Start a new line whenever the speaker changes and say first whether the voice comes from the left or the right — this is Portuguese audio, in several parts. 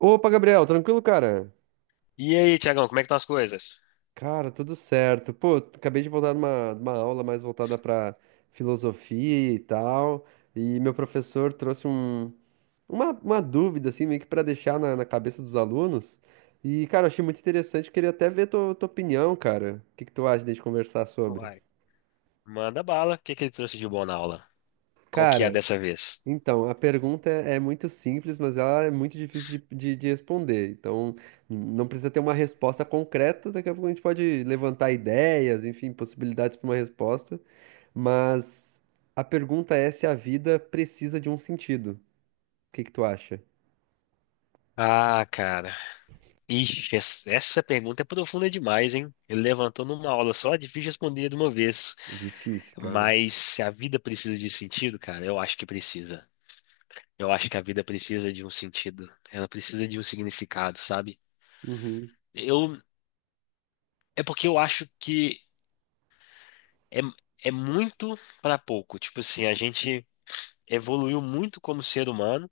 right: Opa, Gabriel, tranquilo, cara?
left: E aí, Tiagão, como é que estão as coisas?
right: Cara, tudo certo. Pô, acabei de voltar de uma aula mais voltada para filosofia e tal, e meu professor trouxe um, uma dúvida, assim, meio que para deixar na, na cabeça dos alunos. E, cara, eu achei muito interessante, queria até ver tua, tua opinião, cara. O que que tu acha de a gente conversar sobre?
left: Uai. Manda bala. O que que ele trouxe de bom na aula? Qual que é
right: Cara,
left: dessa vez?
right: Então, a pergunta é muito simples, mas ela é muito difícil de responder. Então, não precisa ter uma resposta concreta. Daqui a pouco a gente pode levantar ideias, enfim, possibilidades para uma resposta. Mas a pergunta é se a vida precisa de um sentido. O que que tu acha?
left: Ah, cara. Ixi, essa pergunta é profunda demais, hein? Ele levantou numa aula só, difícil responder de uma vez.
right: Difícil, cara.
left: Mas se a vida precisa de sentido, cara, eu acho que precisa. Eu acho que a vida precisa de um sentido. Ela precisa de um significado, sabe?
right: Uhum,
left: Eu, é porque eu acho que é, é muito para pouco. Tipo assim, a gente evoluiu muito como ser humano.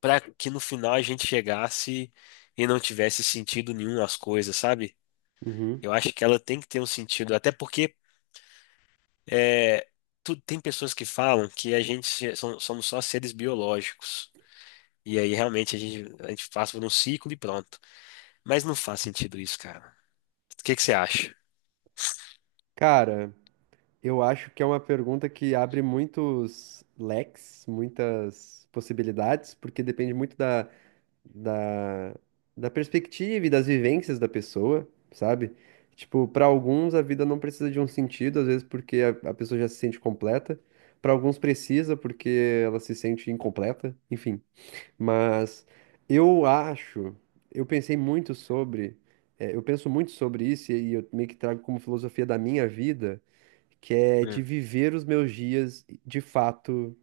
left: Para que no final a gente chegasse e não tivesse sentido nenhum as coisas, sabe?
right: uhum.
left: Eu acho que ela tem que ter um sentido, até porque é, tem pessoas que falam que a gente se- som- somos só seres biológicos. E aí realmente a gente passa por um ciclo e pronto. Mas não faz sentido isso, cara. O que que você acha?
right: Cara, eu acho que é uma pergunta que abre muitos leques, muitas possibilidades, porque depende muito da, da perspectiva e das vivências da pessoa, sabe? Tipo, para alguns a vida não precisa de um sentido, às vezes porque a pessoa já se sente completa. Para alguns precisa porque ela se sente incompleta, enfim. Mas eu acho, eu pensei muito sobre, eu penso muito sobre isso e eu meio que trago como filosofia da minha vida, que é de
left: Hum,
right: viver os meus dias de fato,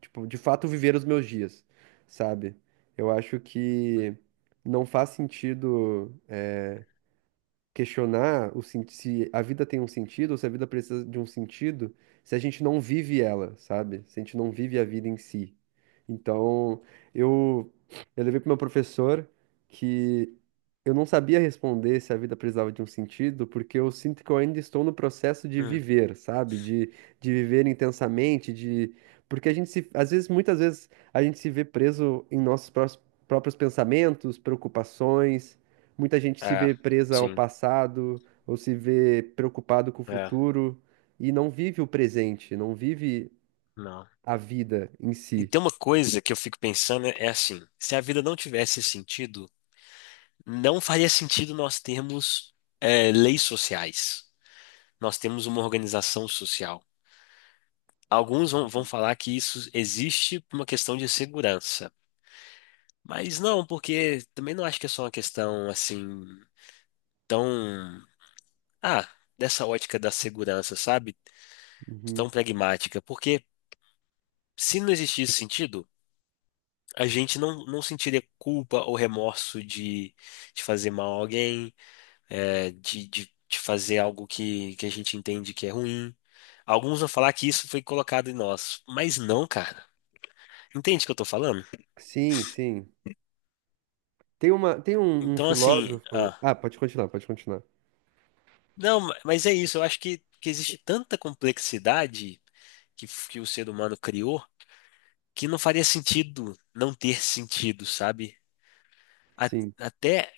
right: tipo, de fato viver os meus dias, sabe? Eu acho que não faz sentido questionar se a vida tem um sentido ou se a vida precisa de um sentido se a gente não vive ela, sabe? Se a gente não vive a vida em si. Então, eu, eu levei para meu professor que eu não sabia responder se a vida precisava de um sentido, porque eu sinto que eu ainda estou no processo de
left: hum,
right: viver, sabe? De viver intensamente, de. Porque a gente se, às vezes, muitas vezes, a gente se vê preso em nossos próprios pensamentos, preocupações. Muita gente se
left: é,
right: vê presa ao
left: sim,
right: passado ou se vê preocupado com o
left: é,
right: futuro e não vive o presente, não vive
left: não.
right: a vida em
left: E
right: si.
left: tem uma coisa que eu fico pensando, é assim, se a vida não tivesse sentido, não faria sentido nós termos, leis sociais. Nós temos uma organização social. Alguns vão falar que isso existe por uma questão de segurança. Mas não, porque também não acho que é só uma questão assim tão. Ah, dessa ótica da segurança, sabe?
right: Uhum.
left: Tão pragmática. Porque se não existisse sentido, a gente não, não sentiria culpa ou remorso de fazer mal a alguém, de fazer algo que a gente entende que é ruim. Alguns vão falar que isso foi colocado em nós, mas não, cara. Entende o que eu tô falando?
right: Sim, sim. Tem uma, tem um, um
left: Então, assim,
right: filósofo.
left: ah,
right: Ah, pode continuar, pode continuar.
left: não, mas é isso. Eu acho que existe tanta complexidade que o ser humano criou, que não faria sentido não ter sentido, sabe? A-
right: Sim.
left: até,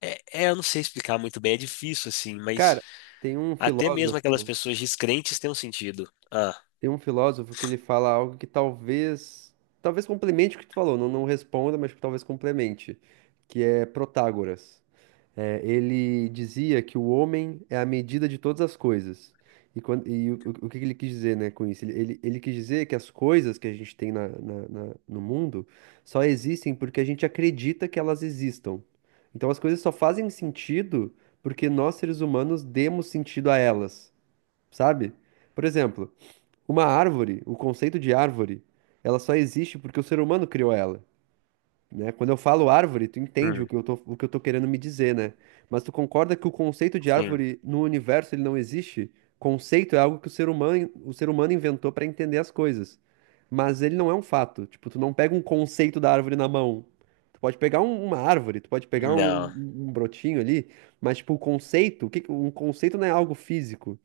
left: eu não sei explicar muito bem, é difícil, assim, mas
right: Cara, tem um
left: até mesmo aquelas
right: filósofo,
left: pessoas descrentes têm um sentido. Ah,
right: tem um filósofo que ele fala algo que talvez, talvez complemente o que tu falou, não, não responda, mas que talvez complemente, que é Protágoras. É, ele dizia que o homem é a medida de todas as coisas. E, e o, o que que ele quis dizer, né, com isso? Ele quis dizer que as coisas que a gente tem no mundo só existem porque a gente acredita que elas existam. Então as coisas só fazem sentido porque nós, seres humanos, demos sentido a elas, sabe? Por exemplo, uma árvore, o conceito de árvore, ela só existe porque o ser humano criou ela, né? Quando eu falo árvore, tu entende
left: hum,
right: o que eu tô querendo me dizer, né? Mas tu concorda que o conceito de
left: sim,
right: árvore no universo ele não existe? Conceito é algo que o ser humano inventou para entender as coisas. Mas ele não é um fato. Tipo, tu não pega um conceito da árvore na mão. Tu pode pegar uma árvore, tu pode pegar um,
left: não.
right: um brotinho ali, mas tipo, o conceito, um conceito não é algo físico.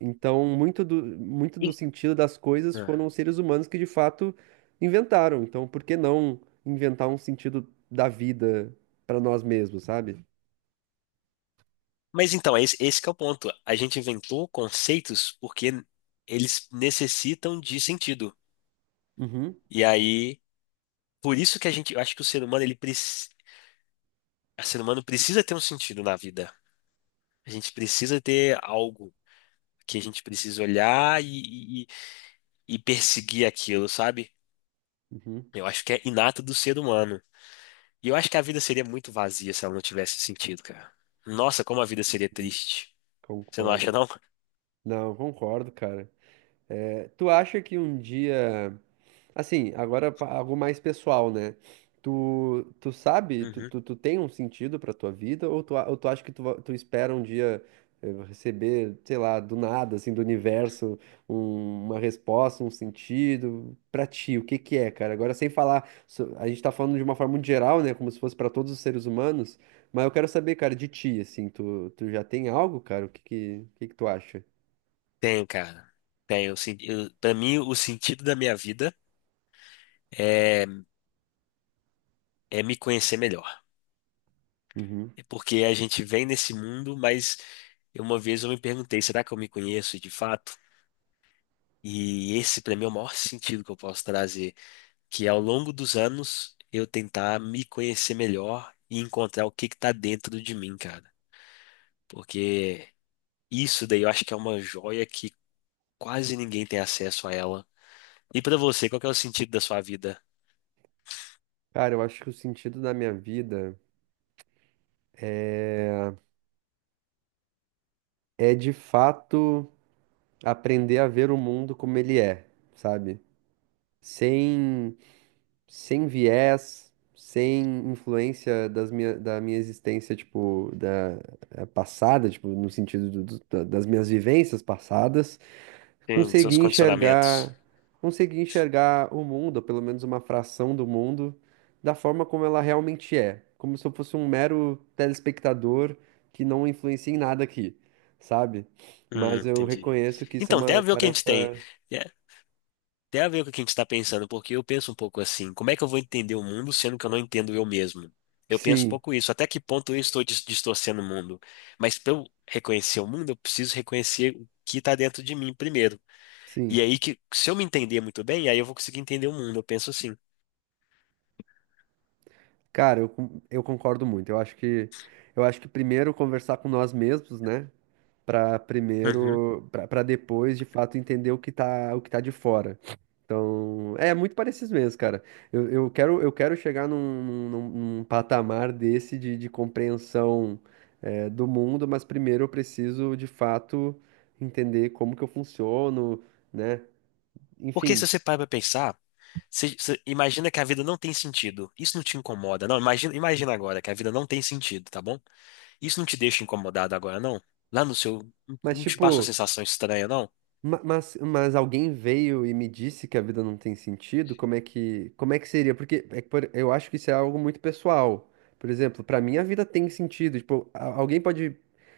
right: Então, muito do, muito do sentido das coisas
left: E-
right: foram os seres humanos que de fato inventaram. Então, por que não inventar um sentido da vida para nós mesmos, sabe?
left: Mas então, esse que é o ponto. A gente inventou conceitos porque eles necessitam de sentido.
right: Uhum,
left: E aí, por isso que eu acho que o ser humano precisa ter um sentido na vida. A gente precisa ter algo que a gente precisa olhar e perseguir aquilo, sabe?
right: uhum,
left: Eu acho que é inato do ser humano. E eu acho que a vida seria muito vazia se ela não tivesse sentido, cara. Nossa, como a vida seria triste. Você não acha,
right: concordo.
left: não?
right: Não, concordo, cara. É, tu acha que um dia. Assim, agora algo mais pessoal, né? Tu, tu sabe, tu,
left: Uhum.
right: tu, tu tem um sentido pra tua vida ou tu, ou tu acha que tu, tu espera um dia receber, sei lá, do nada, assim, do universo, uma resposta, um sentido pra ti? O que que é, cara? Agora, sem falar, a gente tá falando de uma forma muito geral, né? Como se fosse pra todos os seres humanos, mas eu quero saber, cara, de ti, assim, tu, tu já tem algo, cara? O que que tu acha?
left: Tem, cara. Tem. Para mim, o sentido da minha vida é, é me conhecer melhor.
right: Uhum.
left: É porque a gente vem nesse mundo, mas uma vez eu me perguntei, será que eu me conheço de fato? E esse, pra mim, é o maior sentido que eu posso trazer, que ao longo dos anos eu tentar me conhecer melhor e encontrar o que que tá dentro de mim, cara. Porque isso daí eu acho que é uma joia que quase ninguém tem acesso a ela. E pra você, qual que é o sentido da sua vida?
right: Cara, eu acho que o sentido da minha vida. É é de fato aprender a ver o mundo como ele é, sabe? Sem, sem viés, sem influência da minha existência, tipo, da passada, tipo, no sentido das minhas vivências passadas.
left: Tem seus
right: Consegui
left: condicionamentos?
right: enxergar, consegui enxergar o mundo, ou pelo menos uma fração do mundo, da forma como ela realmente é, como se eu fosse um mero telespectador que não influencia em nada aqui, sabe? Mas eu
left: Entendi.
right: reconheço que isso é
left: Então, tem a
right: uma
left: ver o que a gente tem.
right: tarefa.
left: é, Tem a ver com o que a gente está pensando, porque eu penso um pouco assim: como é que eu vou entender o mundo sendo que eu não entendo eu mesmo? Eu penso um
right: Sim,
left: pouco isso. Até que ponto eu estou distorcendo o mundo? Mas para eu reconhecer o mundo, eu preciso reconhecer o que está dentro de mim primeiro. E
right: sim.
left: aí que, se eu me entender muito bem, aí eu vou conseguir entender o mundo. Eu penso assim.
right: Cara, eu, eu concordo muito. Eu acho que primeiro conversar com nós mesmos, né? Pra
left: Uhum.
right: primeiro, pra pra depois de fato entender o que tá de fora. Então, é muito parecido mesmo, cara. Eu quero chegar num, patamar desse de compreensão, do mundo, mas primeiro eu preciso, de fato, entender como que eu funciono, né?
left: Porque
right: Enfim.
left: se você para pra pensar, você imagina que a vida não tem sentido. Isso não te incomoda. Não, imagina, imagina agora que a vida não tem sentido, tá bom? Isso não te deixa incomodado agora, não? Lá no seu.
right: Mas,
left: Não te passa uma
right: tipo.
left: sensação estranha, não?
right: Mas alguém veio e me disse que a vida não tem sentido? Como é que seria? Porque é que, eu acho que isso é algo muito pessoal. Por exemplo, pra mim a vida tem sentido. Tipo, alguém pode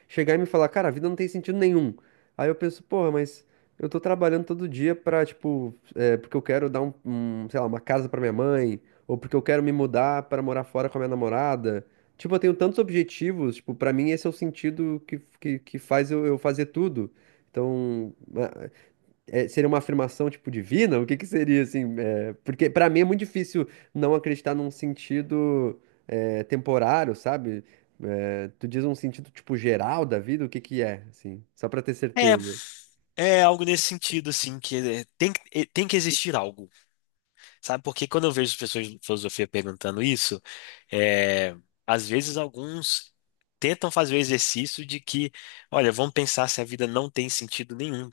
right: chegar e me falar, cara, a vida não tem sentido nenhum. Aí eu penso, porra, mas eu tô trabalhando todo dia pra, tipo, é, porque eu quero dar um, um, sei lá, uma casa pra minha mãe, ou porque eu quero me mudar pra morar fora com a minha namorada. Tipo, eu tenho tantos objetivos, tipo, pra mim esse é o sentido que faz eu fazer tudo. Então, é, seria uma afirmação tipo divina? O que que seria assim? É, porque para mim é muito difícil não acreditar num sentido, é, temporário, sabe? É, tu diz um sentido tipo geral da vida, o que que é, assim? Só para ter
left: É,
right: certeza.
left: é algo nesse sentido, assim, tem que existir algo, sabe? Porque quando eu vejo as pessoas de filosofia perguntando isso, é, às vezes alguns tentam fazer o exercício de que, olha, vamos pensar se a vida não tem sentido nenhum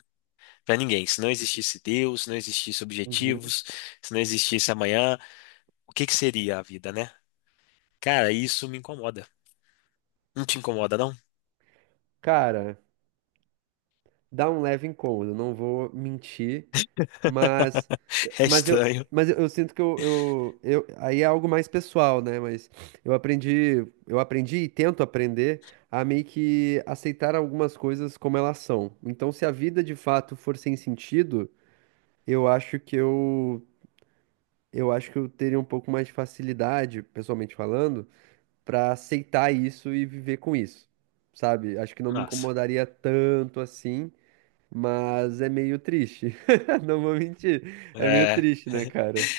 left: para ninguém. Se não existisse Deus, se não existisse
right: Uhum.
left: objetivos, se não existisse amanhã, o que que seria a vida, né? Cara, isso me incomoda. Não te incomoda, não?
right: Cara, dá um leve incômodo, não vou mentir. Mas,
left: É
right: mas eu,
left: estranho.
right: eu sinto que eu, aí é algo mais pessoal, né? Mas eu aprendi e tento aprender a meio que aceitar algumas coisas como elas são. Então, se a vida de fato for sem sentido, eu acho que eu acho que eu teria um pouco mais de facilidade, pessoalmente falando, para aceitar isso e viver com isso, sabe? Acho que não me
left: Nossa.
right: incomodaria tanto assim. Mas é meio triste. Não vou mentir. É meio
left: É,
right: triste, né, cara?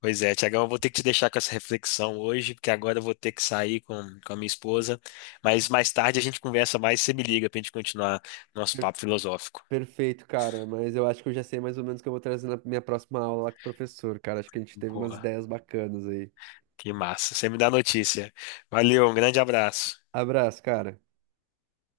left: Pois é, Tiagão, eu vou ter que te deixar com essa reflexão hoje, porque agora eu vou ter que sair com a minha esposa. Mas mais tarde a gente conversa mais, você me liga pra gente continuar nosso papo filosófico.
right: Perfeito, cara. Mas eu acho que eu já sei mais ou menos o que eu vou trazer na minha próxima aula lá com o professor, cara. Acho que a gente teve umas
left: Boa,
right: ideias bacanas aí.
left: que massa. Você me dá notícia. Valeu, um grande abraço.
right: Abraço, cara.